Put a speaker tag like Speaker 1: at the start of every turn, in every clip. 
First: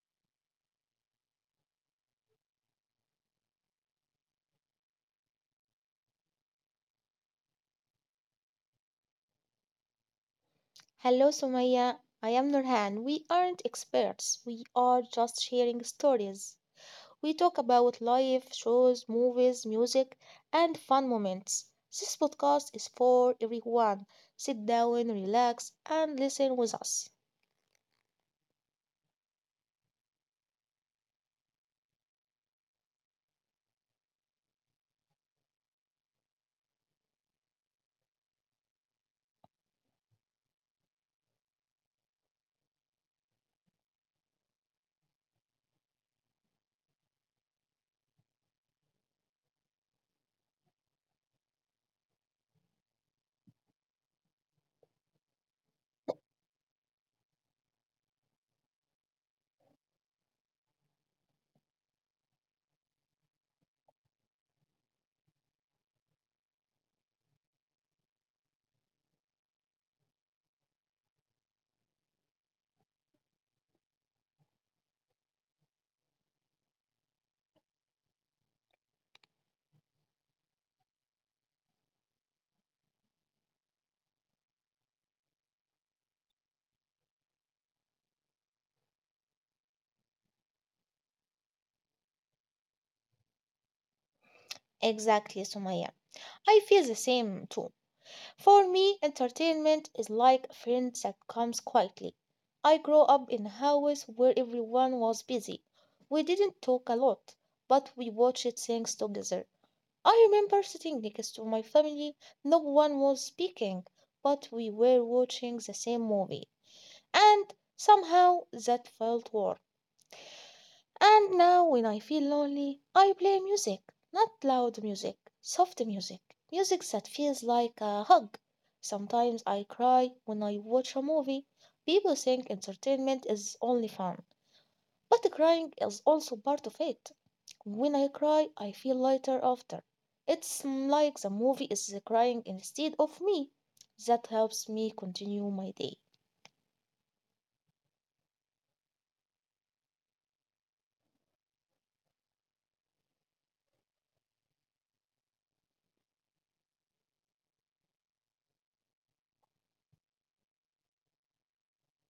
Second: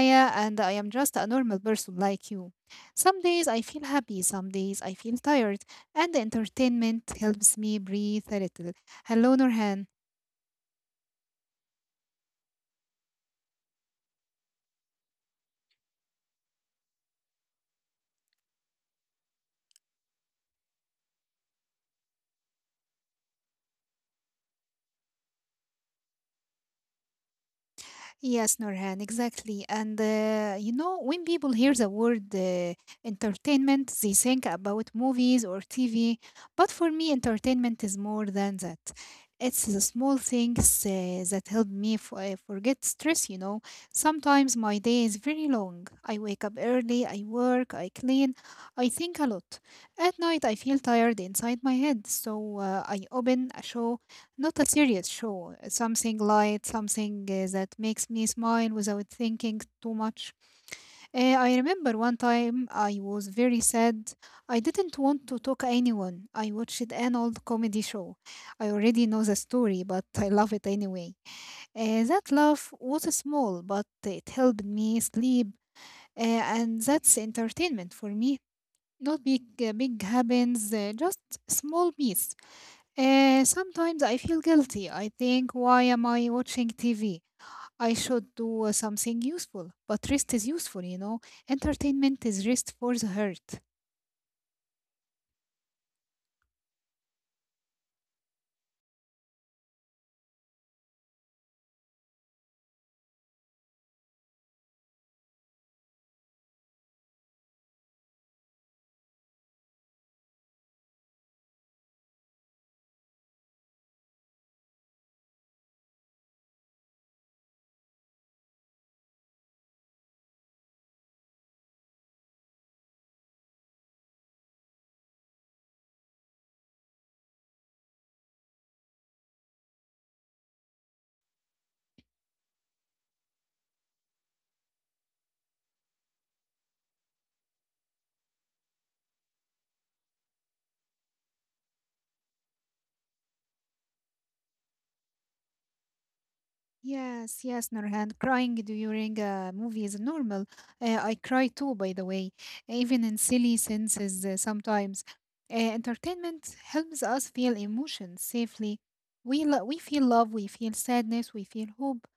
Speaker 1: Sumaya, and I am just a normal person like you. Some days I feel happy, some days I feel tired, and the entertainment helps me breathe a little. Hello, Nurhan.
Speaker 2: Hello, Sumaya. I am Nurhan. We aren't experts. We are just sharing stories. We talk about life, shows, movies, music, and fun moments. This podcast is for everyone. Sit down, relax, and listen with us.
Speaker 1: Yes, Norhan, exactly. And you know, when people hear the word entertainment, they think about movies or TV. But for me, entertainment is more than that. It's the small things that help me forget stress. Sometimes my day is very long. I wake up early, I work, I clean, I think a lot. At night, I feel tired inside my head, so I open a show, not a serious show, something light, something that makes me smile without thinking too much. I remember one time I was very sad. I didn't want to talk anyone. I watched an old comedy show. I already know the story, but I love it anyway. That love was small, but it helped me sleep, and that's entertainment for me. Not big, big happens, just small piece. Sometimes I feel guilty. I think, why am I watching TV? I should do something useful. But rest is useful. Entertainment is rest for the heart.
Speaker 2: Exactly, Sumaya. I feel the same too. For me, entertainment is like a friend that comes quietly. I grew up in a house where everyone was busy. We didn't talk a lot, but we watched things together. I remember sitting next to my family, no one was speaking, but we were watching the same movie. And somehow that felt warm. And now, when I feel lonely, I play music, not loud music, soft music, music that feels like a hug. Sometimes I cry when I watch a movie. People think entertainment is only fun, but crying is also part of it. When I cry, I feel lighter after. It's like the movie is crying instead of me. That helps me continue my day.
Speaker 1: Yes, yes, Nurhan. Crying during a movie is normal. I cry too, by the way, even in silly senses sometimes. Entertainment helps us feel emotions safely. We feel love, we feel sadness, we feel hope.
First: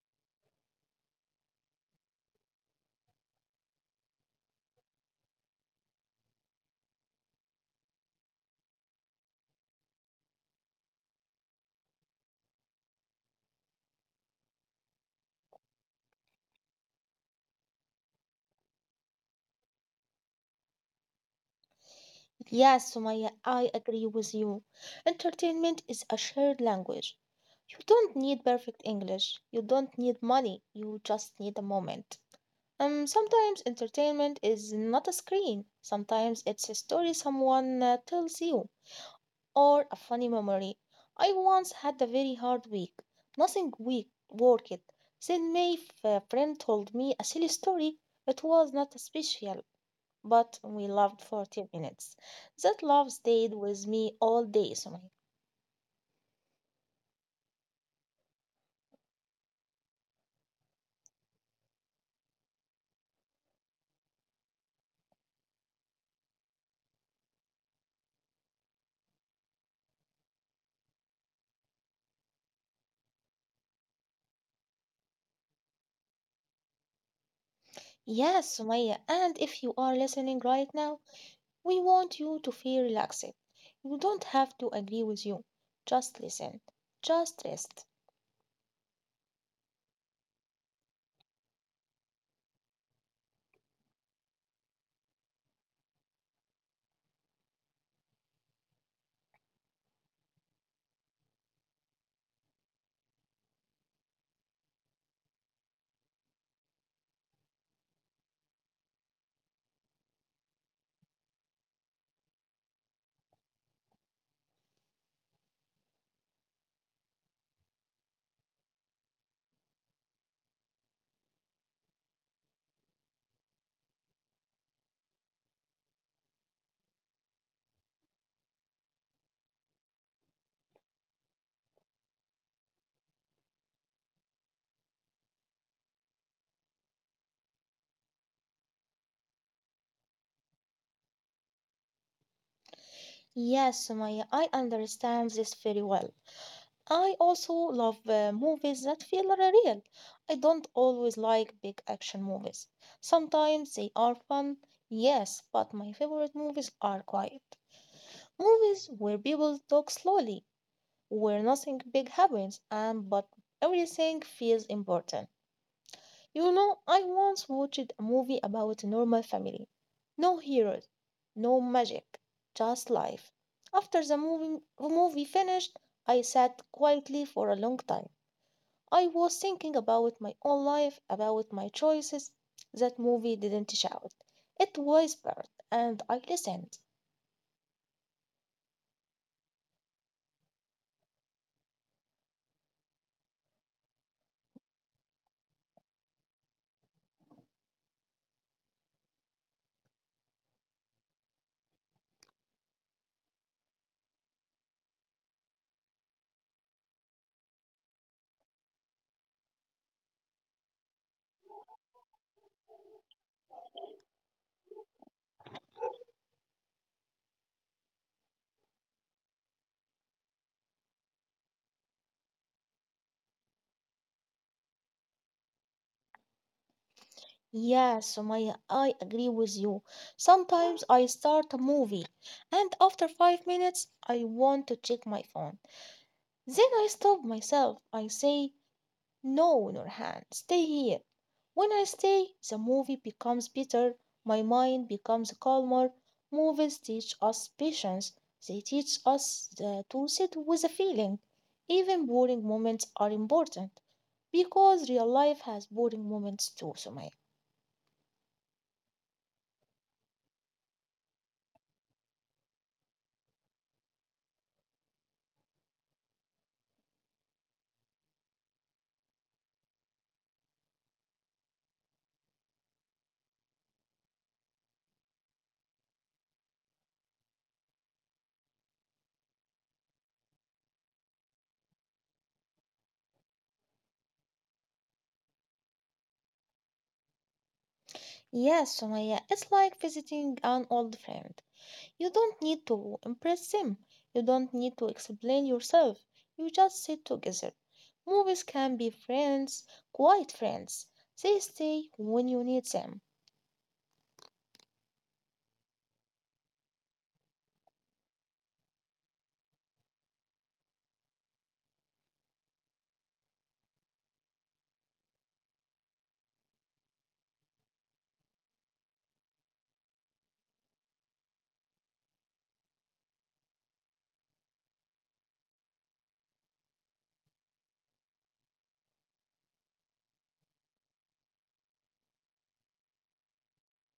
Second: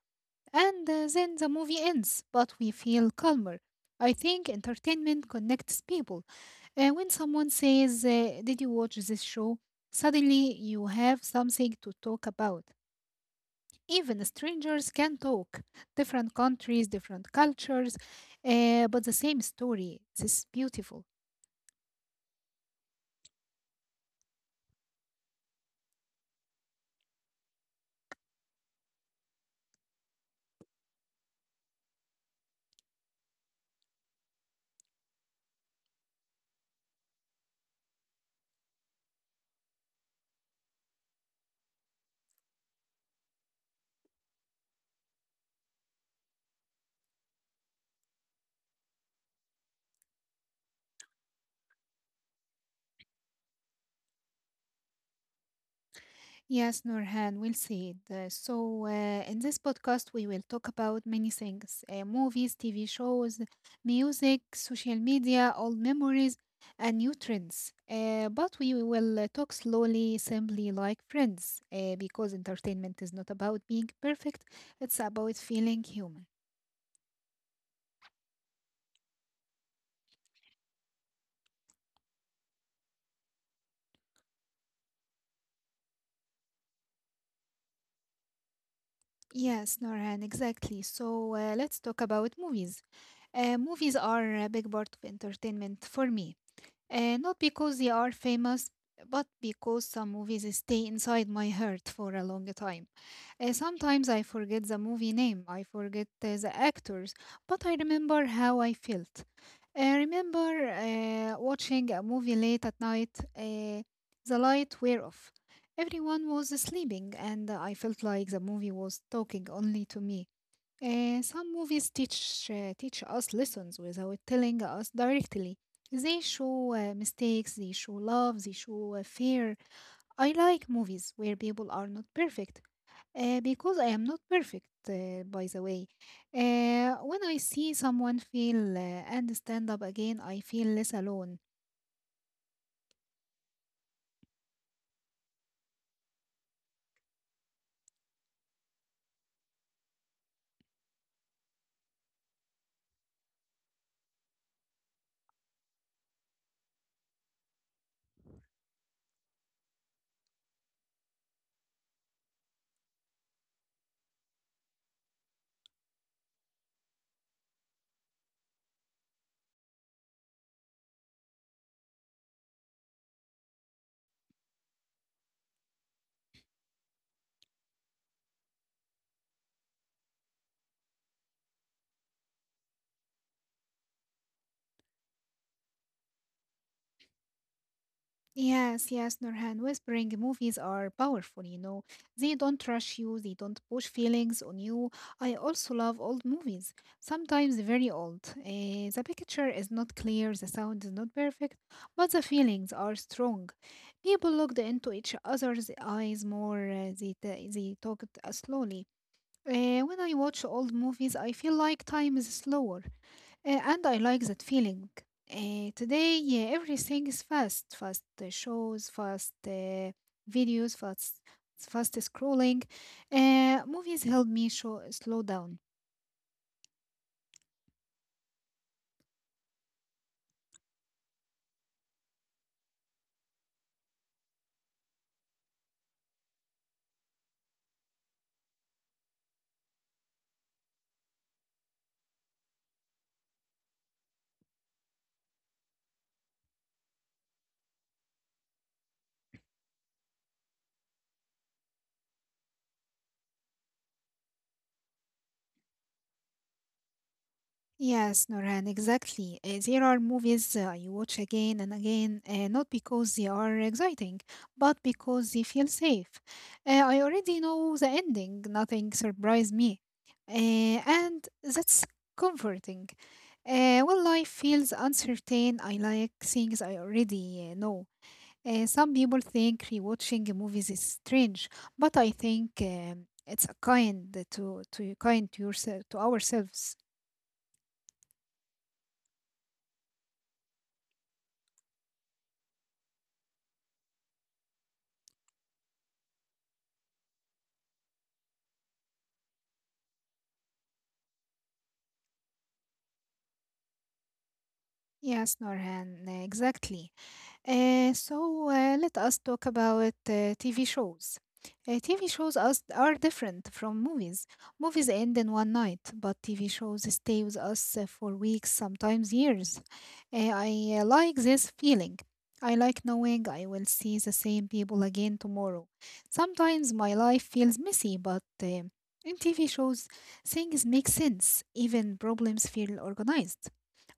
Speaker 1: And then the movie ends, but we feel calmer. I think entertainment connects people. When someone says, did you watch this show? Suddenly you have something to talk about. Even strangers can talk, different countries, different cultures, but the same story. This is beautiful.
Speaker 2: Yes, Sumaya, I agree with you. Entertainment is a shared language. You don't need perfect English. You don't need money. You just need a moment. Sometimes entertainment is not a screen. Sometimes it's a story someone tells you or a funny memory. I once had a very hard week. Nothing week worked. Then my friend told me a silly story. It was not special but we loved 40 minutes. That love stayed with me all day, Sumaya.
Speaker 1: Yes, Nurhan, we'll see it. So, in this podcast, we will talk about many things, movies, TV shows, music, social media, old memories, and new trends. But we will talk slowly, simply like friends, because entertainment is not about being perfect, it's about feeling human.
Speaker 2: Yes, Sumaya, and if you are listening right now, we want you to feel relaxed. You don't have to agree with you. Just listen. Just rest.
Speaker 1: Yes, Norhan, exactly. So, let's talk about movies. Movies are a big part of entertainment for me. Not because they are famous, but because some movies stay inside my heart for a long time. Sometimes I forget the movie name, I forget the actors, but I remember how I felt. I remember watching a movie late at night, uh, the light were off. Everyone was sleeping, and I felt like the movie was talking only to me. Some movies teach us lessons without telling us directly. They show mistakes, they show love, they show fear. I like movies where people are not perfect because I am not perfect, by the way. When I see someone fail and stand up again, I feel less alone.
Speaker 2: Yes, Sumaya, I understand this very well. I also love movies that feel real. I don't always like big action movies. Sometimes they are fun, yes, but my favorite movies are quiet. Movies where people talk slowly, where nothing big happens, and but everything feels important. You know, I once watched a movie about a normal family. No heroes, no magic, just life. After the movie finished, I sat quietly for a long time. I was thinking about my own life, about my choices. That movie didn't shout. It whispered, and I listened.
Speaker 1: Yes, yes, Nurhan. Whispering movies are powerful, you know. They don't rush you, they don't push feelings on you. I also love old movies, sometimes very old. The picture is not clear, the sound is not perfect, but the feelings are strong. People looked into each other's eyes more, they talked slowly. When I watch old movies, I feel like time is slower. And I like that feeling. Today, yeah, everything is fast, shows, fast videos, fast scrolling. Movies help me show, slow down.
Speaker 2: Yeah, Sumaya, I agree with you. Sometimes I start a movie, and after 5 minutes, I want to check my phone. Then I stop myself. I say, no, Nurhan, stay here. When I stay, the movie becomes better, my mind becomes calmer. Movies teach us patience, they teach us to sit with a feeling. Even boring moments are important because real life has boring moments too, Sumaya.
Speaker 1: Yes, Norhan, exactly. There are movies you watch again and again, not because they are exciting, but because they feel safe. I already know the ending, nothing surprised me. Uh, and that's comforting. When life feels uncertain, I like things I already know. Some people think rewatching movies is strange, but I think it's a kind to yourself to ourselves.
Speaker 2: Yes, Sumaya, it's like visiting an old friend. You don't need to impress them. You don't need to explain yourself. You just sit together. Movies can be friends, quiet friends. They stay when you need them.
Speaker 1: Yes, Norhan, exactly. So let us talk about TV shows. TV shows us are different from movies. Movies end in one night, but TV shows stay with us for weeks, sometimes years. I like this feeling. I like knowing I will see the same people again tomorrow. Sometimes my life feels messy, but in TV shows, things make sense. Even problems feel organized.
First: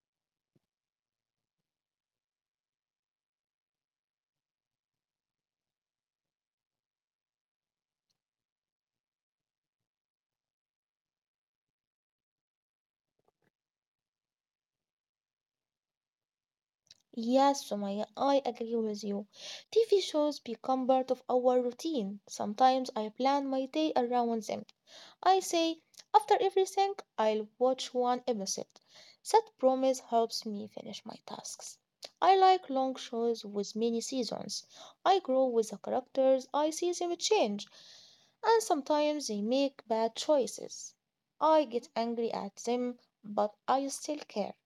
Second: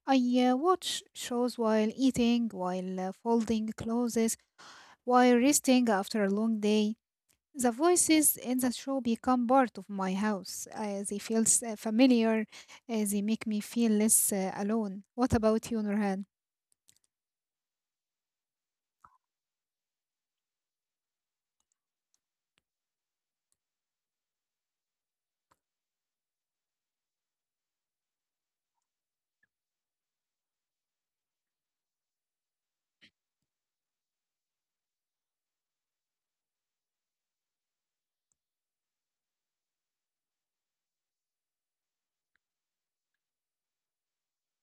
Speaker 1: I watch shows while eating, while folding clothes, while resting after a long day. The voices in the show become part of my house. They feel familiar. They make me feel less alone. What about you, Nurhan?
Speaker 2: Yes, Sumaya, I agree with you. TV shows become part of our routine. Sometimes I plan my day around them. I say, after everything, I'll watch one episode. That promise helps me finish my tasks. I like long shows with many seasons. I grow with the characters, I see them change, and sometimes they make bad choices. I get angry at them, but I still care.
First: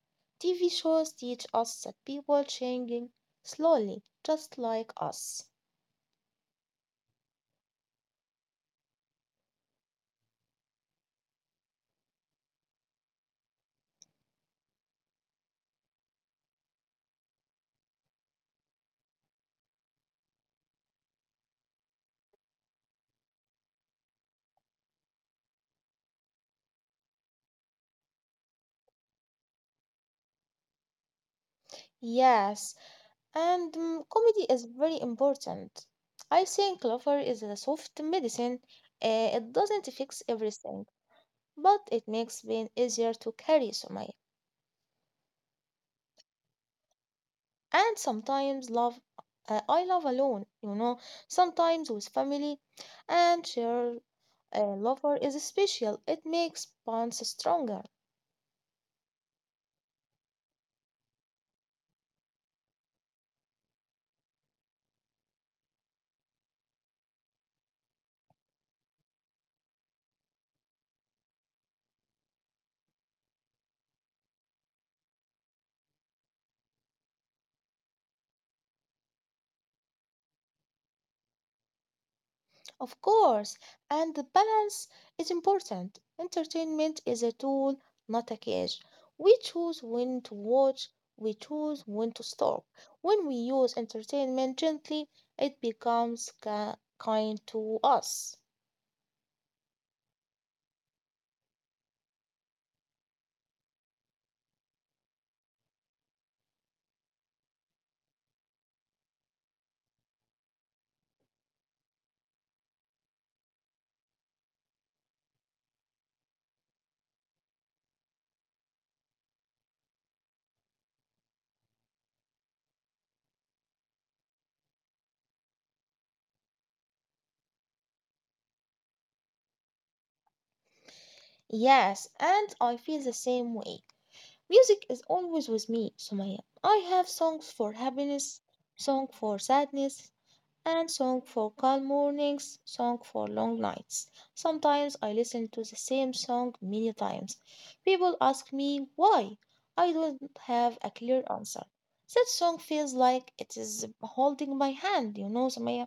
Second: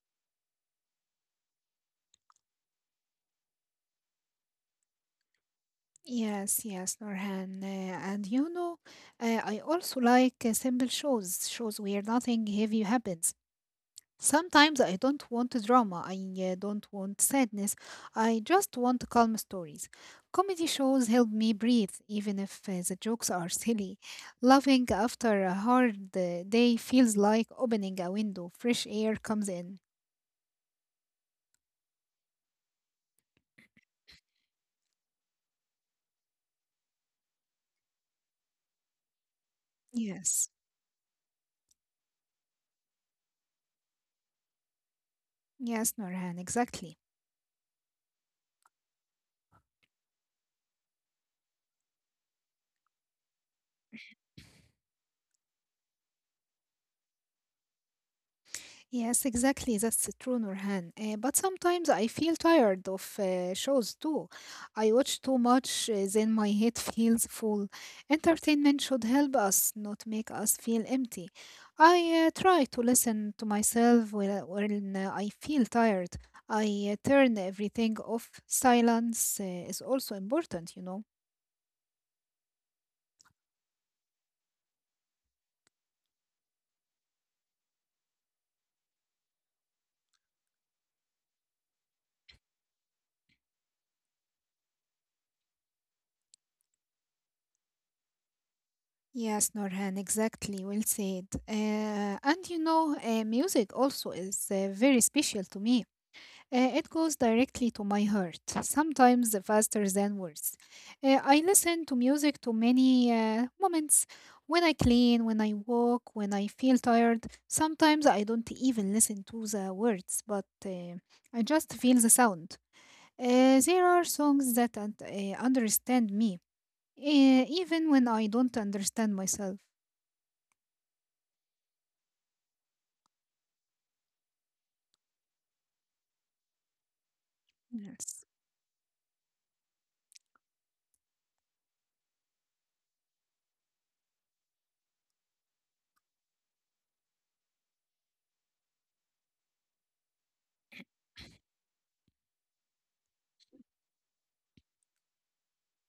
Speaker 2: TV shows teach us that people changing slowly, just like us.
Speaker 1: Yes, yes, Nurhan. And you know, I also like simple shows, shows where nothing heavy happens. Sometimes I don't want drama, I don't want sadness, I just want calm stories. Comedy shows help me breathe, even if the jokes are silly. Laughing after a hard day feels like opening a window, fresh air comes in.
Speaker 2: Yes, and comedy is very important. I think laughter is a soft medicine. It doesn't fix
Speaker 1: Yes,
Speaker 2: everything, but it makes pain easier to carry, Sumaya.
Speaker 1: yes, Norhan, exactly.
Speaker 2: And sometimes love, I love alone, you know, sometimes with family, and share a lover is special. It makes bonds stronger.
Speaker 1: Yes, exactly. That's true, Nurhan. But sometimes I feel tired of shows too. I watch too much, then my head feels full. Entertainment should help us, not make us feel empty. I try to listen to myself when I feel tired. I turn everything off. Silence is also important, you know.
Speaker 2: Of course, and the balance is important. Entertainment is a tool, not a cage. We choose when to watch, we choose when to stop. When we use entertainment gently, it becomes kind to us.
Speaker 1: Yes, Norhan, exactly. Well said. And you know, music also is very special to me. It goes directly to my heart, sometimes faster than words. I listen to music to many moments, when I clean, when I walk, when I feel tired. Sometimes I don't even listen to the words, but I just feel the sound. There are songs that understand me, even when I don't understand myself.
Speaker 2: Yes, and I feel the same way. Music is always with me, Sumaya. I have songs for
Speaker 1: Yes.
Speaker 2: happiness, song for sadness, and song for calm mornings, song for long nights. Sometimes I listen to the same song many times. People ask me why. I don't have a clear answer. That song feels like it is holding my hand, you know, Samaya.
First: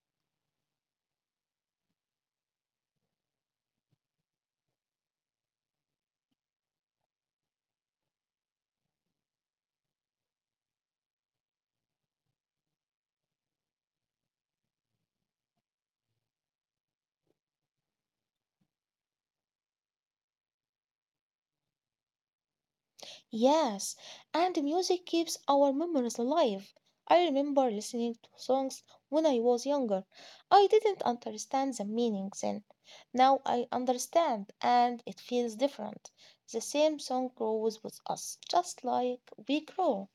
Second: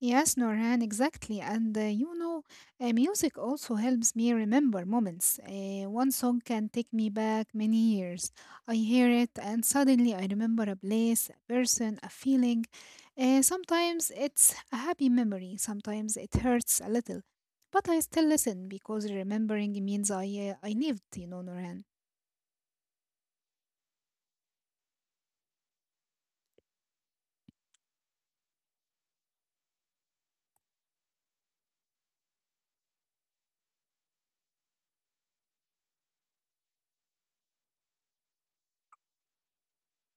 Speaker 1: Yes, Norhan, exactly. And you know, music also helps me remember moments. One song can take me back many years. I hear it and suddenly I remember a place, a person, a feeling. Sometimes it's a happy memory, sometimes it hurts a little. But I still listen because remembering means I lived, you know, Norhan.
Speaker 2: Yes, and music keeps our memories alive. I remember listening to songs when I was younger. I didn't understand the meaning then. Now I understand, and it feels different. The same song grows with us, just like we grow.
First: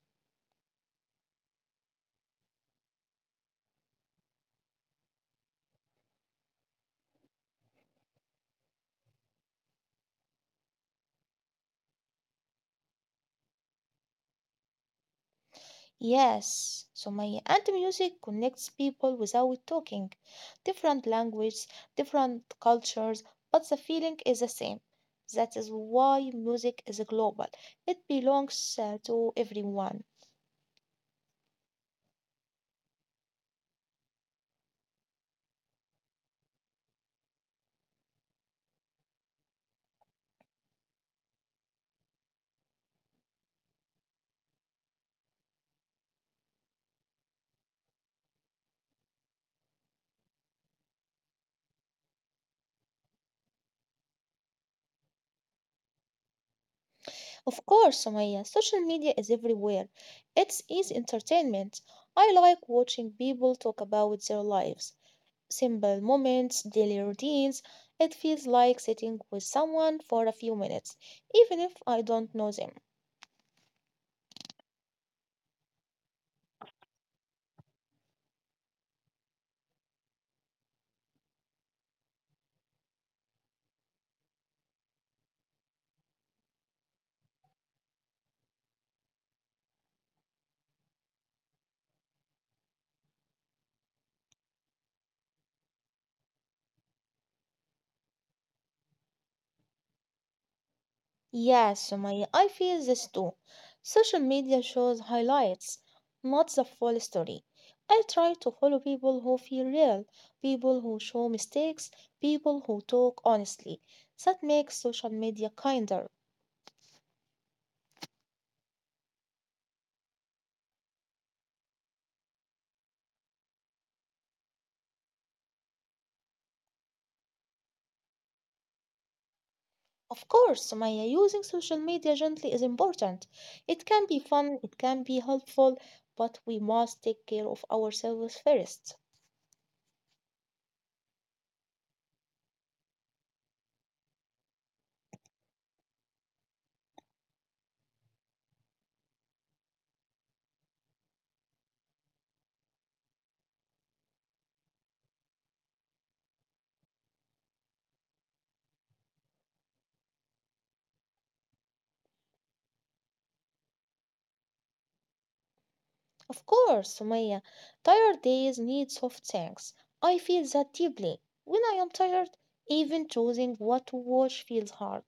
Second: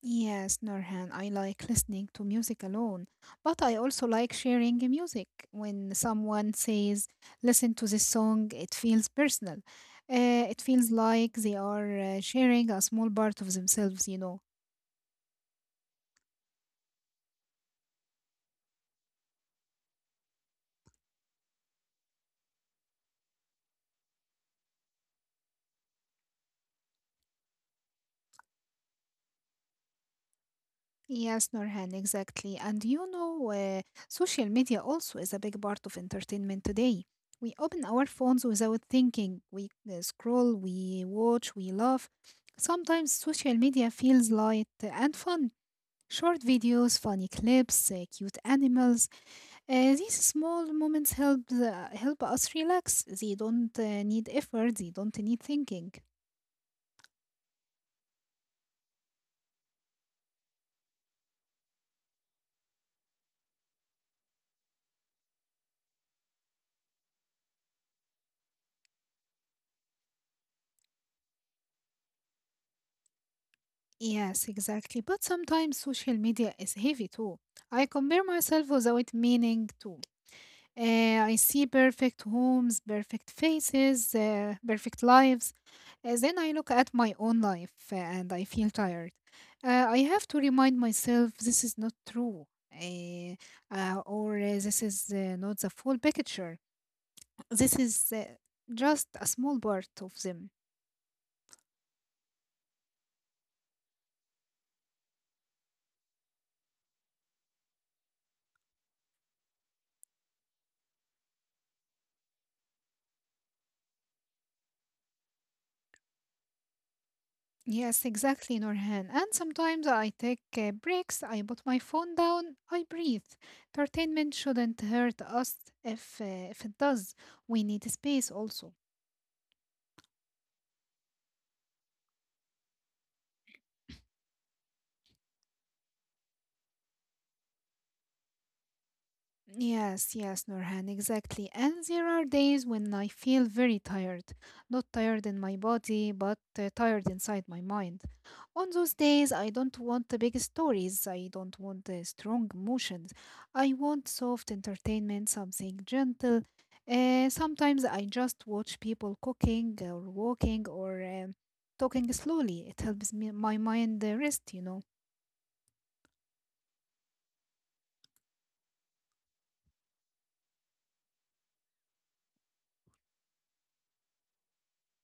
Speaker 1: Yes, Norhan, I like listening to music alone, but I also like sharing music. When someone says, listen to this song, it feels personal. It feels like they are sharing a small part of themselves, you know.
Speaker 2: Yes, Sumaya. And the music connects people without talking. Different language, different cultures, but the feeling is the same. That is why music is global. It belongs to everyone.
Speaker 1: Yes, Norhan, exactly. And you know, social media also is a big part of entertainment today. We open our phones without thinking. We scroll, we watch, we laugh. Sometimes social media feels light and fun. Short videos, funny clips, cute animals. These small moments help us relax. They don't need effort. They don't need thinking.
Speaker 2: Of course, Sumaya, social media is everywhere. It's easy entertainment. I like watching people talk about their lives, simple moments, daily routines. It feels like sitting with someone for a few minutes, even if I don't know them.
Speaker 1: Yes, exactly. But sometimes social media is heavy too. I compare myself without meaning to. I see perfect homes, perfect faces, perfect lives. Then I look at my own life and I feel tired. I have to remind myself this is not true, uh, or this is not the full picture. This is just a small part of them.
Speaker 2: Yes, Sumaya, I feel this too. Social media shows highlights, not the full story. I try to follow people who feel real, people who show mistakes, people who talk honestly. That makes social media kinder.
Speaker 1: Yes, exactly, Norhan. And sometimes I take breaks, I put my phone down, I breathe. Entertainment shouldn't hurt us if it does. We need space also.
Speaker 2: Of course, Sumaya, using social media gently is important. It can be fun, it can be helpful, but we must take care of ourselves first.
Speaker 1: Yes, yes, Norhan, exactly. And there are days when I feel very tired. Not tired in my body, but tired inside my mind. On those days, I don't want the big stories. I don't want the strong emotions. I want soft entertainment, something gentle. Sometimes I just watch people cooking or walking or talking slowly. It helps me, my mind rest, you know.
Speaker 2: Of course, Sumaya, tired days need soft things. I feel that deeply. When I am tired, even choosing what to watch feels hard.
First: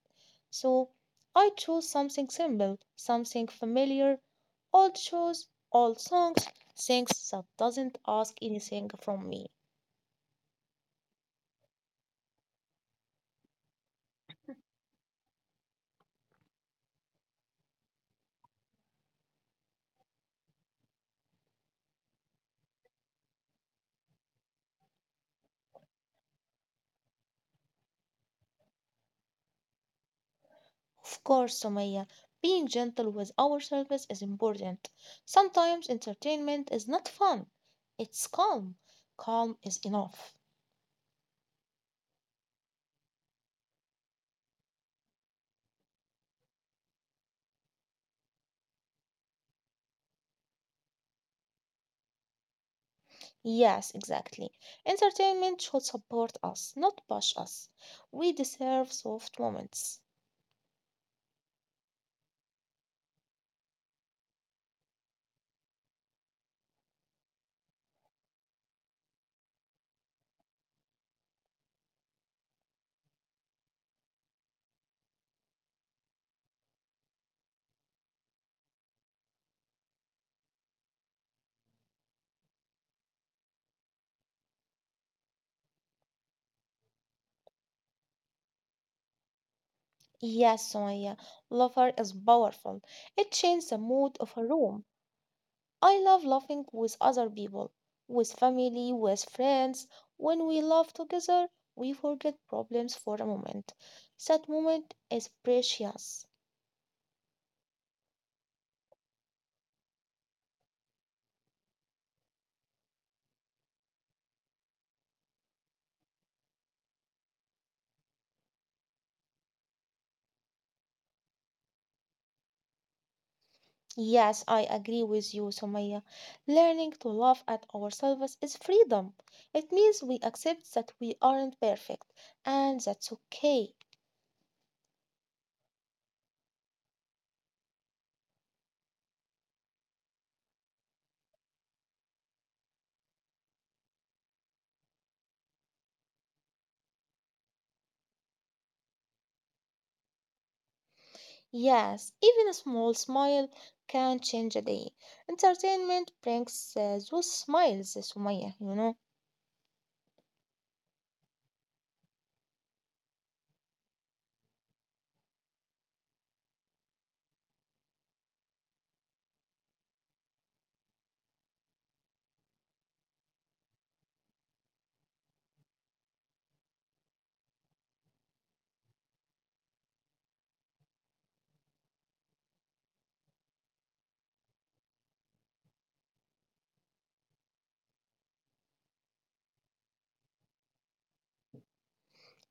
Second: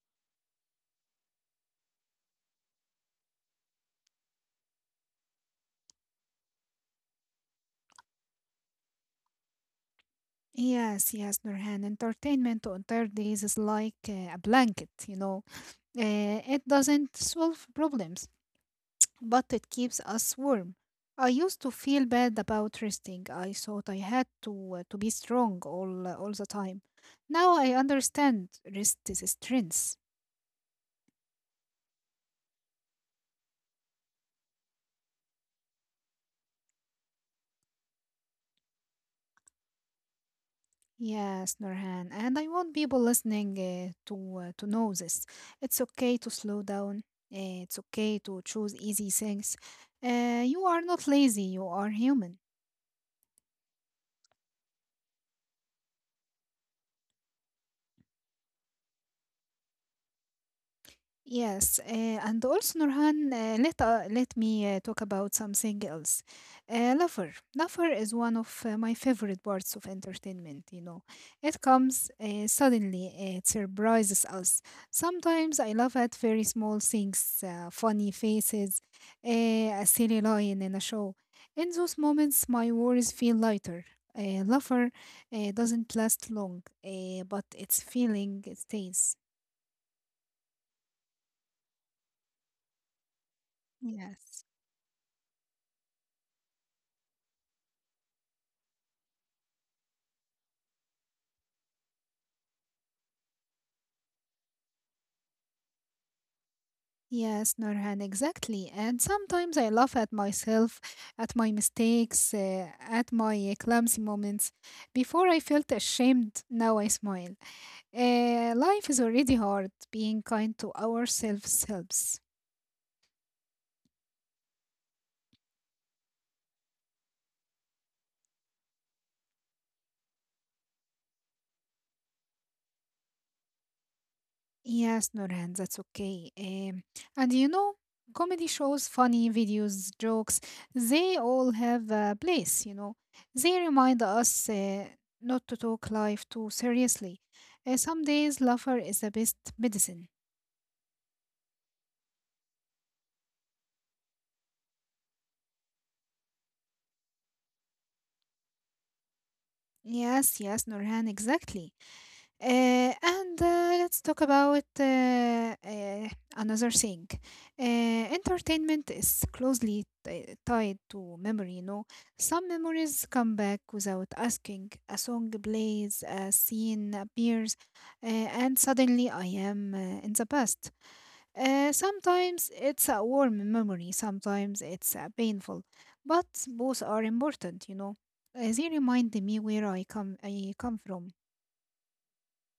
Speaker 2: So I chose something simple, something familiar, old shows, old songs, things that doesn't ask anything from me.
Speaker 1: Yes, yes, Nurhan. Entertainment on third days is like a blanket, you know. It doesn't solve problems, but it keeps us warm. I used to feel bad about resting. I thought I had to be strong all the time. Now I understand rest is strength.
Speaker 2: Of course, Sumaya, being gentle with ourselves is important. Sometimes entertainment is not fun. It's calm. Calm is enough.
Speaker 1: Yes, Nurhan, and I want people listening to to know this. It's okay to slow down. It's okay to choose easy things. You are not lazy. You are human.
Speaker 2: Yes, exactly. Entertainment should support us, not push us. We deserve soft moments.
Speaker 1: Yes, and also Nurhan, let me talk about something else. Lover is one of my favorite parts of entertainment. You know, it comes suddenly. It surprises us. Sometimes I laugh at very small things, funny faces, a silly line in a show. In those moments, my worries feel lighter. Lover doesn't last long, but its feeling stays.
Speaker 2: Yes, Sumaya, laughter is powerful. It changes the mood of
Speaker 1: Yes.
Speaker 2: a room. I love laughing with other people, with family, with friends. When we laugh together, we forget problems for a moment. That moment is precious.
Speaker 1: Yes, Norhan, exactly. And sometimes I laugh at myself, at my mistakes, at my clumsy moments. Before I felt ashamed, now I smile. Life is already hard. Being kind to ourselves helps.
Speaker 2: Yes, I agree with you, Sumaya. Learning to laugh at ourselves is freedom. It means we accept that we aren't perfect, and that's okay.
Speaker 1: Yes, Nurhan, that's okay. And comedy shows, funny videos, jokes, they all have a place. They remind us not to talk life too seriously. Some days, laughter is the best medicine.
Speaker 2: Yes, even a small smile can change a day. Entertainment brings those smiles, Sumaya, you know.
Speaker 1: Yes, yes, Nurhan, exactly. And Let's talk about another thing. Entertainment is closely tied to memory, Some memories come back without asking. A song plays, a scene appears, and suddenly I am in the past. Sometimes it's a warm memory, sometimes it's painful, but both are important. They remind me where I come from.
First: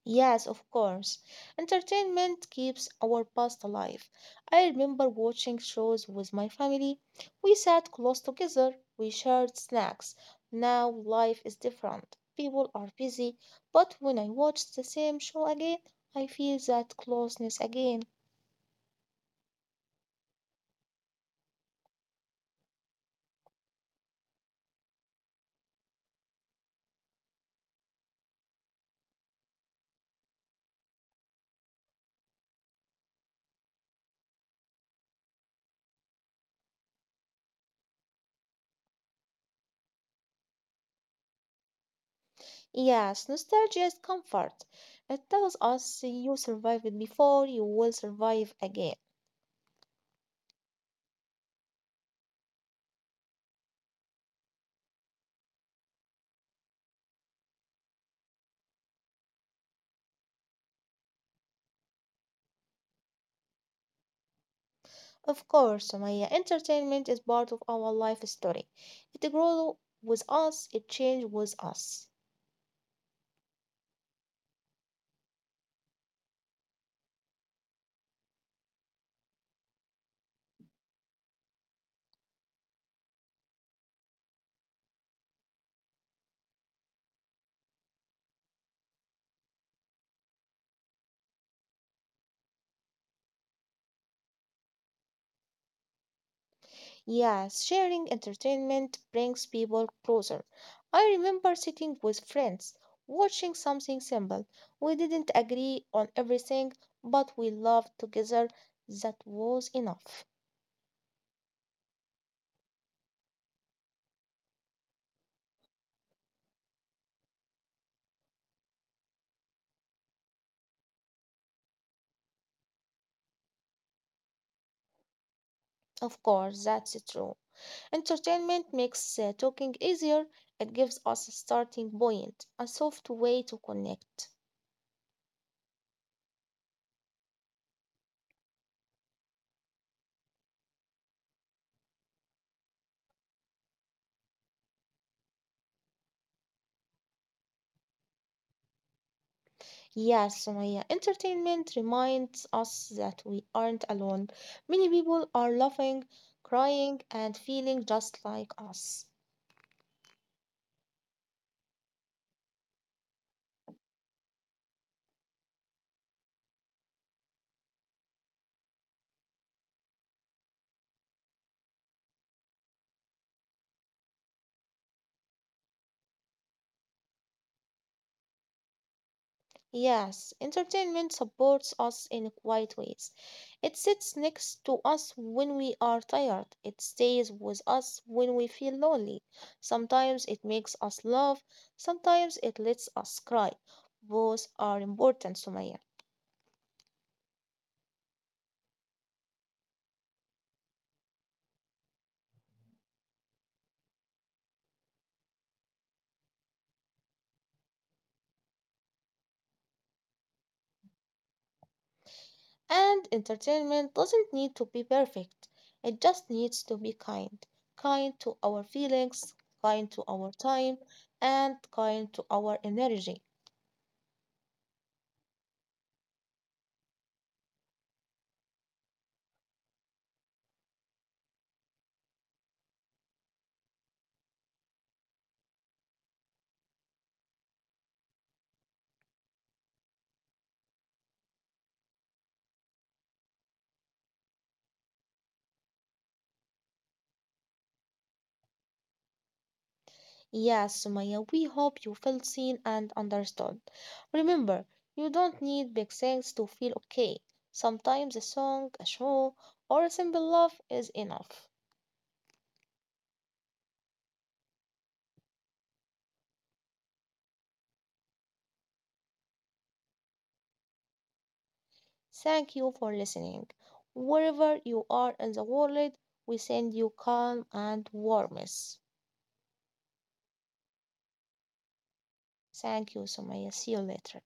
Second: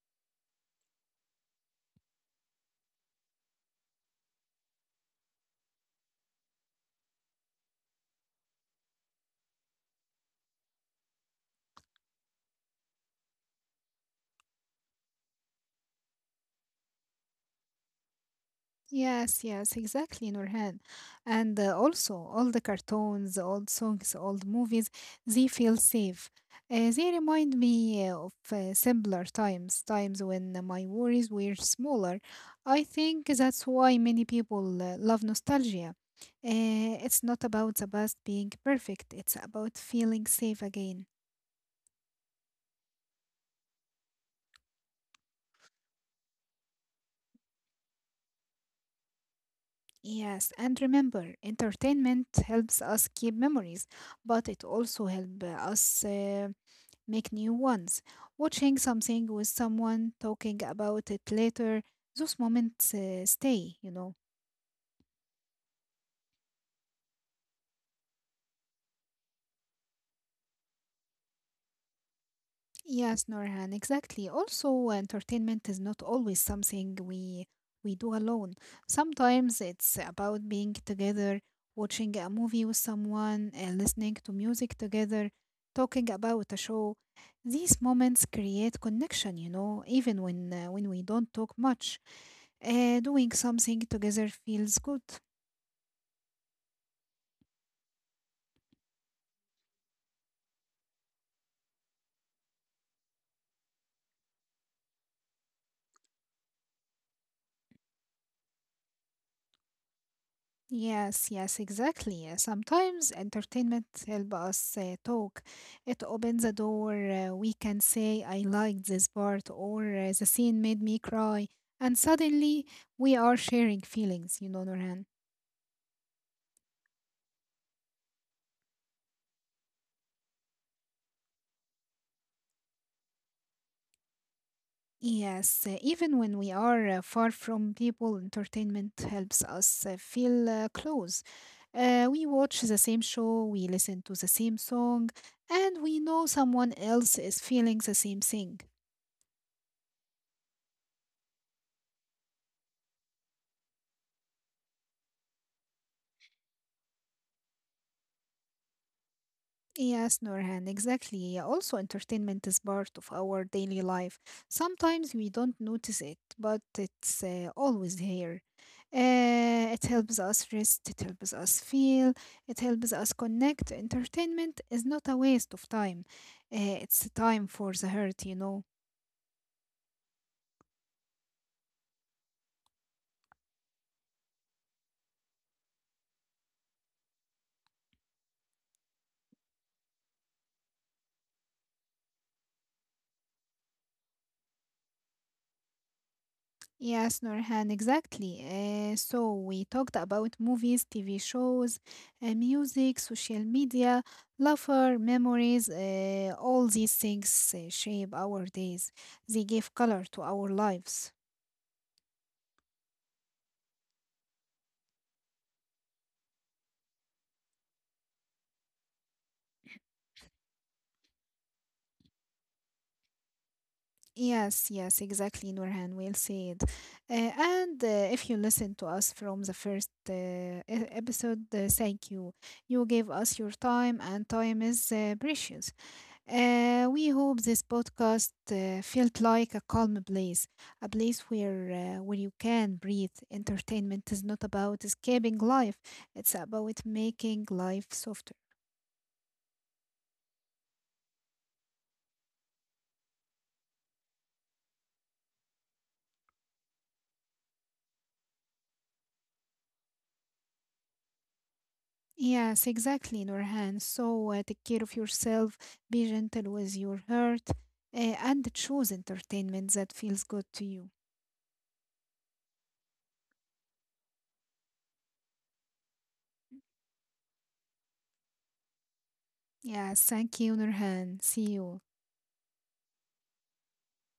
Speaker 2: Yes, of course. Entertainment keeps our past alive. I remember watching shows with my family. We sat close together, we shared snacks. Now life is different. People are busy, but when I watch the same show again, I feel that closeness again.
Speaker 1: Yes, yes, exactly, Nurhan. And Also, all the cartoons, old songs, old movies, they feel safe. They remind me of simpler times, times when my worries were smaller. I think that's why many people love nostalgia. It's not about the past being perfect, it's about feeling safe again.
Speaker 2: Yes, nostalgia is comfort. It tells us you survived before, you will survive again.
Speaker 1: Yes, and remember, entertainment helps us keep memories, but it also helps us. Make new ones. Watching something with someone, talking about it later, those moments stay.
Speaker 2: Of course, Sumaya, entertainment is part of our life story. It grows with us, it changes with us.
Speaker 1: Yes, Norhan, exactly. Also, entertainment is not always something we do alone. Sometimes it's about being together, watching a movie with someone, listening to music together, talking about a show. These moments create connection, even when we don't talk much. Doing something together feels good.
Speaker 2: Yes, sharing entertainment brings people closer. I remember sitting with friends, watching something simple. We didn't agree on everything, but we loved together. That was enough.
Speaker 1: Yes, yes, exactly. Sometimes entertainment help us talk. It opens a door. We can say, I liked this part, or the scene made me cry. And suddenly, we are sharing feelings, Norhan.
Speaker 2: Of course, that's true. Entertainment makes talking easier. It gives us a starting point, a soft way to connect.
Speaker 1: Yes, even when we are far from people, entertainment helps us feel close. We watch the same show, we listen to the same song, and we know someone else is feeling the same thing.
Speaker 2: Yes, Sumaya, entertainment reminds us that we aren't alone. Many people are laughing, crying, and feeling just like us.
Speaker 1: Yes, Nurhan, exactly. Also, entertainment is part of our daily life. Sometimes we don't notice it, but it's always here. It helps us rest, it helps us feel, it helps us connect. Entertainment is not a waste of time, it's a time for the heart.
Speaker 2: Yes, entertainment supports us in quiet ways. It sits next to us when we are tired. It stays with us when we feel lonely. Sometimes it makes us laugh, sometimes it lets us cry. Both are important, Sumaya.
Speaker 1: Yes, Nurhan, exactly. So we talked about movies, TV shows, music, social media, laughter, memories. All these things shape our days. They give color to our lives.
Speaker 2: And entertainment doesn't need to be perfect, it just needs to be kind. Kind to our feelings, kind to our time, and kind to our energy.
Speaker 1: Yes, yes, exactly, Nurhan. Well said. And If you listen to us from the first episode, thank you. You gave us your time, and time is precious. We hope this podcast felt like a calm place, a place where you can breathe. Entertainment is not about escaping life; it's about making life softer.
Speaker 2: Yes, Sumaya, we hope you felt seen and understood. Remember, you don't need big things to feel okay. Sometimes a song, a show, or a simple love is enough.
Speaker 1: Yes, exactly, Nurhan. So take care of yourself, be gentle with your heart, and choose entertainment that feels good to you.
Speaker 2: Thank you for listening. Wherever you are in the world, we send you calm and warmth.
Speaker 1: Yes, thank you, Nurhan. See you.
Speaker 2: Thank you, Sumaya. See you later.